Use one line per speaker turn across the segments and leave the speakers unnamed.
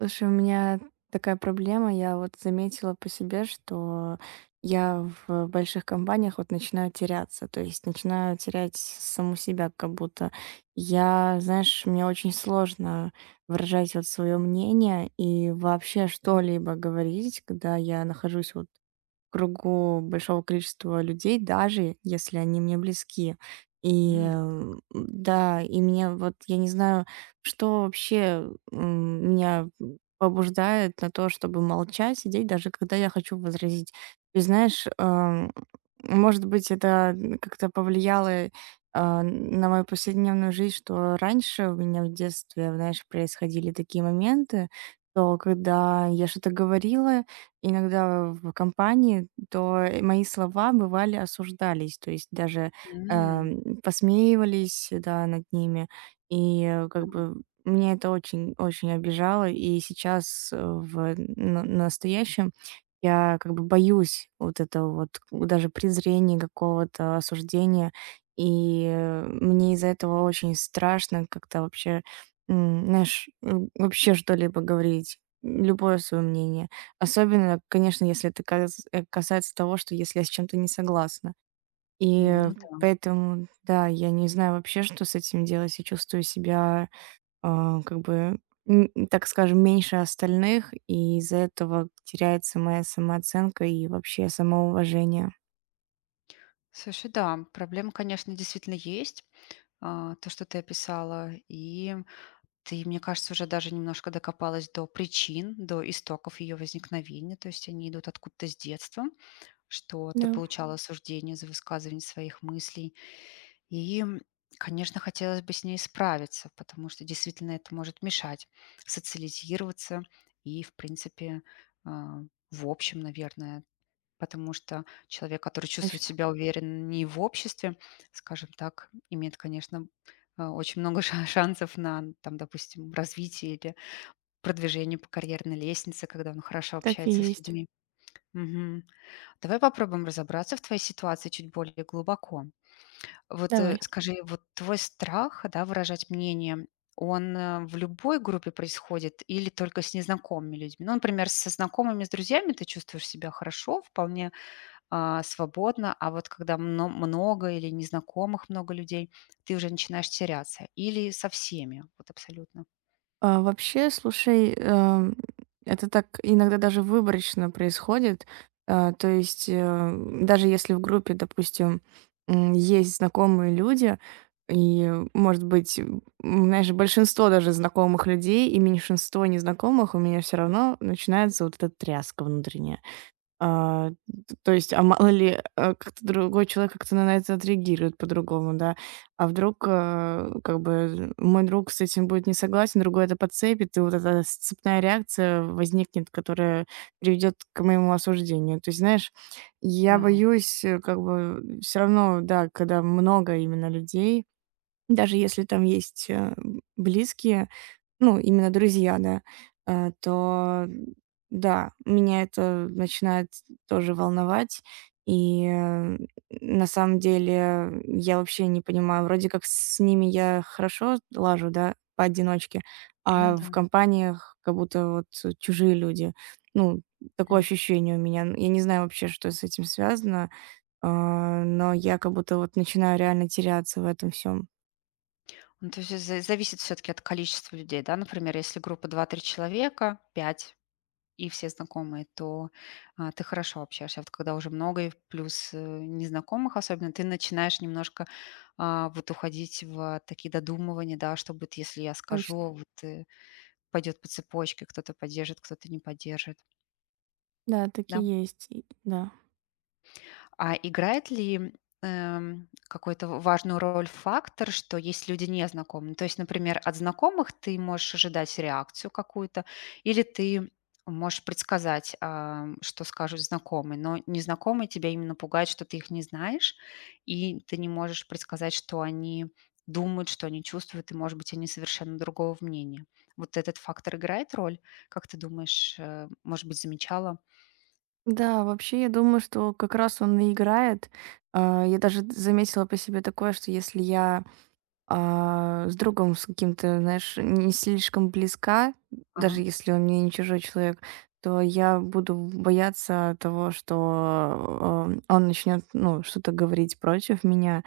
Слушай, у меня такая проблема. Я вот заметила по себе, что я в больших компаниях вот начинаю теряться, то есть начинаю терять саму себя как будто. Я, знаешь, мне очень сложно выражать вот свое мнение и вообще что-либо говорить, когда я нахожусь вот кругу большого количества людей, даже если они мне близки. И
М,
да, и мне вот, я не знаю, что вообще меня побуждает на то, чтобы молчать, сидеть, даже когда я хочу возразить. И знаешь, может быть, это как-то повлияло на мою повседневную жизнь, что раньше у меня в детстве, знаешь, происходили такие моменты, то когда я что-то говорила, иногда в компании, то мои слова бывали осуждались, то есть даже,
м.
посмеивались, да, над ними. И,
Да.
как бы меня это очень очень обижало. И сейчас, э, в на настоящем я как бы боюсь вот этого вот даже презрения, какого-то осуждения. И, мне из-за этого очень страшно как-то вообще, знаешь, вообще что-либо говорить, любое свое мнение. Особенно, конечно, если это касается того, что если я с чем-то не согласна. И
М, ну да.
Поэтому, да, я не знаю вообще, что с этим делать. Я чувствую себя, как бы, так скажем, меньше остальных, и из-за этого теряется моя самооценка и вообще самоуважение.
Слушай, да, проблема, конечно, действительно есть, то, что ты описала. И ты, мне кажется, уже даже немножко докопалась до причин, до истоков ее возникновения. То есть они идут откуда-то с детства, что ты
Да,
получала осуждение за высказывание своих мыслей. И, конечно, хотелось бы с ней справиться, потому что действительно это может мешать социализироваться и, в принципе, а, в общем, наверное, потому что человек, который чувствует
точно,
себя увереннее в обществе, скажем так, имеет, конечно, очень много шансов на, там, допустим, развитие или продвижение по карьерной лестнице, когда он хорошо
так и
общается с
есть.
людьми. Мгм. Давай попробуем разобраться в твоей ситуации чуть более глубоко. Вот
Давай.
скажи, вот твой страх, да, выражать мнение, он в любой группе происходит или только с незнакомыми людьми? Ну, например, со знакомыми, с друзьями ты чувствуешь себя хорошо, вполне свободно, а вот когда много или незнакомых много людей, ты уже начинаешь теряться. Или со всеми, вот абсолютно.
Вообще, слушай, это так иногда даже выборочно происходит. То есть, даже если в группе, допустим, есть знакомые люди, и, может быть, знаешь, большинство даже знакомых людей и меньшинство незнакомых, у меня все равно начинается вот эта тряска внутренняя. А, т то есть, а мало ли, как-то другой человек как-то на это отреагирует по-другому, да. А вдруг, как бы мой друг с этим будет не согласен, другой это подцепит, и вот эта цепная реакция возникнет, которая приведет к моему осуждению. То есть, знаешь, я
Ага,
боюсь, как бы все равно, да, когда много именно людей, даже если там есть, близкие, ну, именно друзья, да, то да, меня это начинает тоже волновать. И, на самом деле, я вообще не понимаю, вроде как с ними я хорошо лажу, да, поодиночке,
ну
а в
да.
компаниях как будто вот чужие люди. Ну, такое
М.
ощущение у меня. Н я не знаю вообще, что с этим связано, но я как будто вот начинаю реально теряться в этом всем.
Ну, то есть зависит все-таки от количества людей, да? Например, если группа два-три человека, 5 и все знакомые, то ты хорошо общаешься. А вот когда уже много и плюс незнакомых особенно, ты начинаешь немножко вот уходить в такие додумывания, да, что будет, если я
Точно.
скажу, вот пойдет по цепочке, кто-то поддержит, кто-то не поддержит.
Да, так
Да.
и есть. И да.
А играет ли, какой-то важную роль фактор, что есть люди незнакомые? То есть, например, от знакомых ты можешь ожидать реакцию какую-то, или ты можешь предсказать, что скажут знакомые, но незнакомые тебя именно пугают, что ты их не знаешь, и ты не можешь предсказать, что они думают, что они чувствуют, и, может быть, они совершенно другого мнения. Вот этот фактор играет роль? Как ты думаешь, может быть, замечала?
Да, вообще, я думаю, что как раз он и играет. Я даже заметила по себе такое, что если я, с другом с каким-то, знаешь, не слишком близка, даже если он мне не чужой человек, то я буду бояться того, что, он начнет, ну, что-то говорить против меня.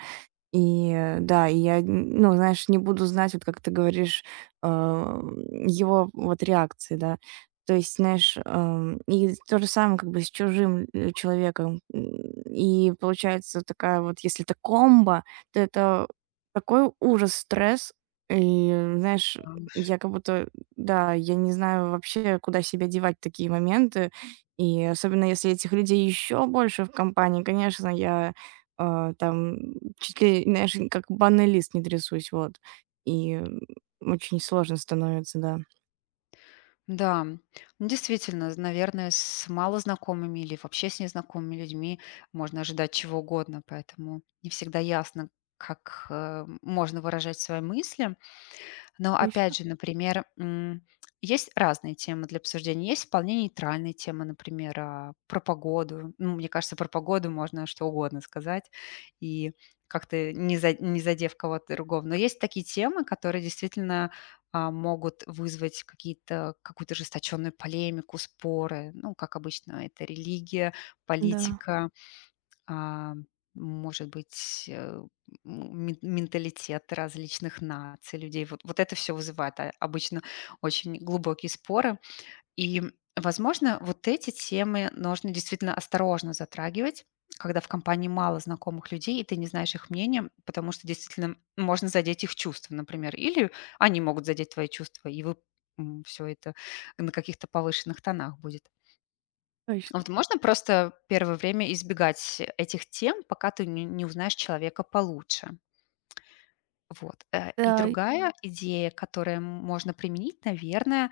И, да, и я, н ну, знаешь, не буду знать, вот как ты говоришь, ам, его вот реакции, да. То есть, знаешь, и то же самое как бы с чужим, человеком. И получается такая вот, если это комбо, то это такой ужас, стресс. И, знаешь,
Ага.
я как будто, да, я не знаю вообще, куда себя девать в такие моменты. И особенно если этих людей еще больше в компании, конечно, я там чуть ли, знаешь, как банный лист не трясусь, вот. И, очень сложно становится, да.
Да, ну, действительно, наверное, с малознакомыми или вообще с незнакомыми людьми можно ожидать чего угодно, поэтому не всегда ясно, как можно выражать свои мысли. Но
Точно,
опять же, например, есть разные темы для обсуждения. Есть вполне нейтральные темы, например, про погоду. Ну, мне кажется, про погоду можно что угодно сказать и как-то не задев кого-то другого. Но есть такие темы, которые действительно могут вызвать какие-то, какую-то жесточенную полемику, споры. Ну, как обычно, это религия,
да,
политика, а, может быть, менталитет различных наций, людей. Вот, вот это все вызывает обычно очень глубокие споры. И, возможно, вот эти темы нужно действительно осторожно затрагивать, когда в компании мало знакомых людей, и ты не знаешь их мнения, потому что действительно можно задеть их чувства, например, или они могут задеть твои чувства, и вы все это на каких-то повышенных тонах будет. А
точно.
вот можно просто первое время избегать этих тем, пока ты не узнаешь человека получше. Вот. И
Да,
другая идея, которую можно применить, наверное,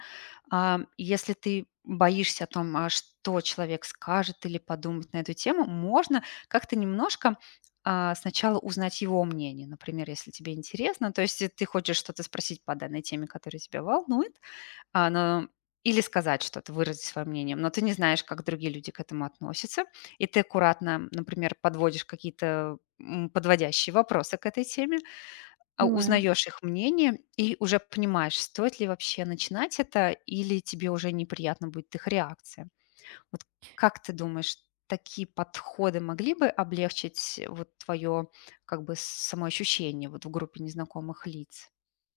если ты боишься о том, что человек скажет или подумает на эту тему, можно как-то немножко сначала узнать его мнение. Например, если тебе интересно, то есть ты хочешь что-то спросить по данной теме, которая тебя волнует, но или сказать что-то, выразить свое мнение, но ты не знаешь, как другие люди к этому относятся, и ты аккуратно, например, подводишь какие-то, подводящие вопросы к этой теме,
понимаю.
узнаешь их мнение и уже понимаешь, стоит ли вообще начинать это или тебе уже неприятно будет их реакция. Вот как ты думаешь, такие подходы могли бы облегчить вот твое как бы самоощущение вот в группе незнакомых лиц?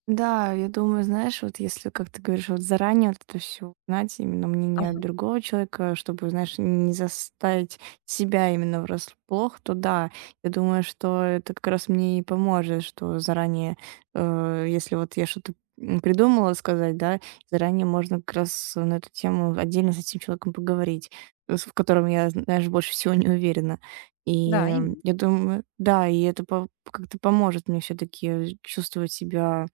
Да, я думаю, знаешь, вот если, как ты говоришь, вот заранее вот это все узнать, именно мнение
Ага,
другого человека, чтобы, знаешь, не заставить себя именно врасплох, то да, я думаю, что это как раз мне и поможет, что заранее, если вот я что-то придумала сказать, да, заранее можно как раз на эту тему отдельно с этим человеком поговорить, в котором я, знаешь, больше всего не уверена. И
да, именно.
я думаю, да, и это как-то поможет мне все-таки чувствовать себя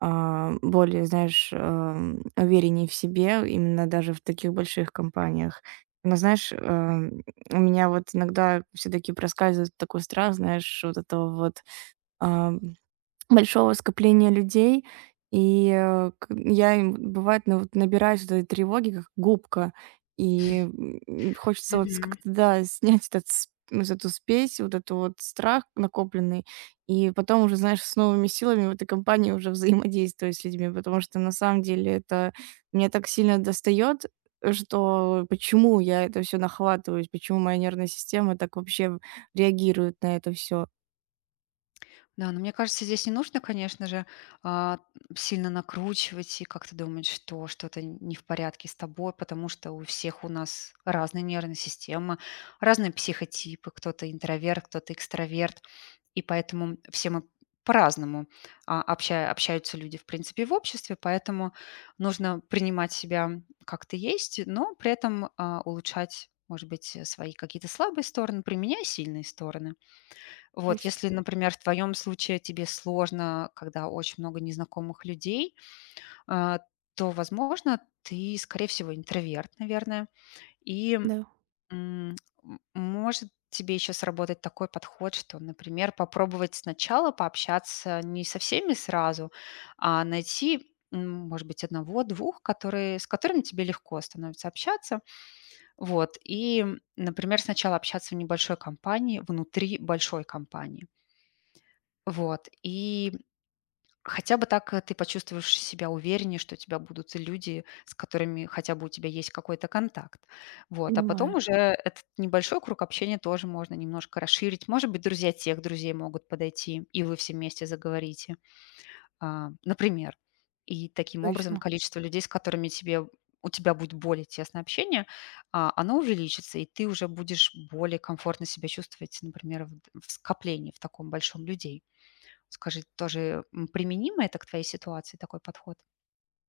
более, знаешь, уверенней в себе, именно даже в таких больших компаниях. Но знаешь, у меня вот иногда все таки проскальзывает такой страх, знаешь, вот этого вот, а, большого скопления людей. И, э, к я им, бывает, ну, вот набираюсь вот этой тревоги, как губка. И, хочется вот с как-то, да, снять этот с вот эту спесь, вот эту вот страх накопленный. И потом уже, знаешь, с новыми силами в этой компании уже взаимодействую с людьми, потому что на самом деле это меня так сильно достает, что почему я это все нахватываюсь, почему моя нервная система так вообще реагирует на это все?
Да, но мне кажется, здесь не нужно, конечно же, а, сильно накручивать и как-то думать, что что-то не в порядке с тобой, потому что у всех у нас разные нервные системы, разные психотипы, кто-то интроверт, кто-то экстраверт, и поэтому все мы по-разному общаются люди, в принципе, в обществе, поэтому нужно принимать себя как ты есть, но при этом улучшать, может быть, свои какие-то слабые стороны, применяя сильные стороны. Вот,
Точно,
если, например, в твоем случае тебе сложно, когда очень много незнакомых людей, а, то, возможно, ты, скорее всего, интроверт, наверное. И
да,
м, может тебе еще сработать такой подход, что, например, попробовать сначала пообщаться не со всеми сразу, а найти, может быть, одного-двух, которые, с которыми тебе легко становится общаться. Вот. И, например, сначала общаться в небольшой компании, внутри большой компании вот. И хотя бы так ты почувствуешь себя увереннее, что у тебя будут люди, с которыми хотя бы у тебя есть какой-то контакт. Вот. А потом
понимаю,
уже этот небольшой круг общения тоже можно немножко расширить. Может быть, друзья тех друзей могут подойти, и вы все вместе заговорите, например. И таким образом
точно.
количество людей, с которыми тебе у тебя будет более тесное общение, оно увеличится, и ты уже будешь более комфортно себя чувствовать, например, в скоплении в таком большом людей. Скажи, тоже, применимо это к твоей ситуации, такой подход?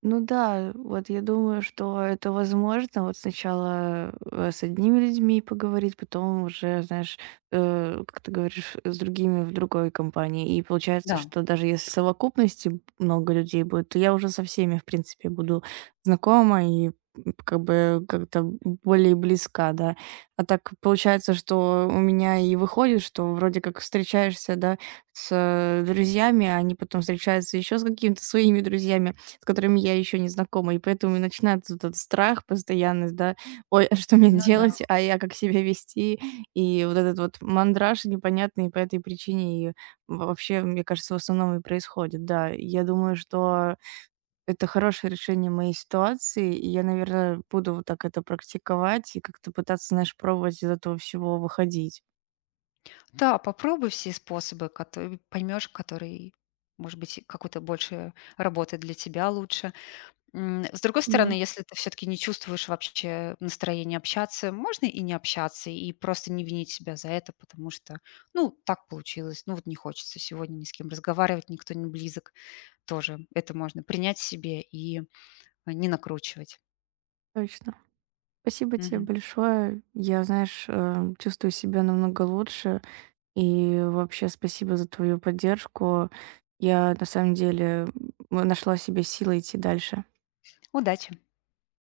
Ну да, вот я думаю, что это возможно. Вот сначала с одними людьми поговорить, потом уже, знаешь, как ты говоришь, с другими в другой компании. И получается,
Да,
что даже если в совокупности много людей будет, то я уже со всеми, в принципе, буду знакома и как бы как-то более близка, да. А так получается, что у меня и выходит, что вроде как встречаешься, да, с друзьями, а они потом встречаются еще с какими-то своими друзьями, с которыми я еще не знакома. И поэтому и начинается вот этот страх, постоянность, да. Ой, а что мне
ну да.
делать? А я как себя вести? И вот этот вот мандраж непонятный по этой причине и вообще, мне кажется, в основном и происходит, да. Я думаю, что это хорошее решение моей ситуации, и я, наверное, буду вот так это практиковать и как-то пытаться, знаешь, пробовать из этого всего выходить.
Да, попробуй все способы, которые поймешь, который, может быть, какой-то больше работает для тебя лучше. С другой стороны,
Да.
если ты все-таки не чувствуешь вообще настроения общаться, можно и не общаться, и просто не винить себя за это, потому что, ну, так получилось, ну, вот не хочется сегодня ни с кем разговаривать, никто не близок. Тоже это можно принять себе и не накручивать.
Точно. Спасибо тебе
Мгм.
большое. Я, знаешь, чувствую себя намного лучше. И вообще спасибо за твою поддержку. Я на самом деле нашла в себе силы идти дальше.
Удачи!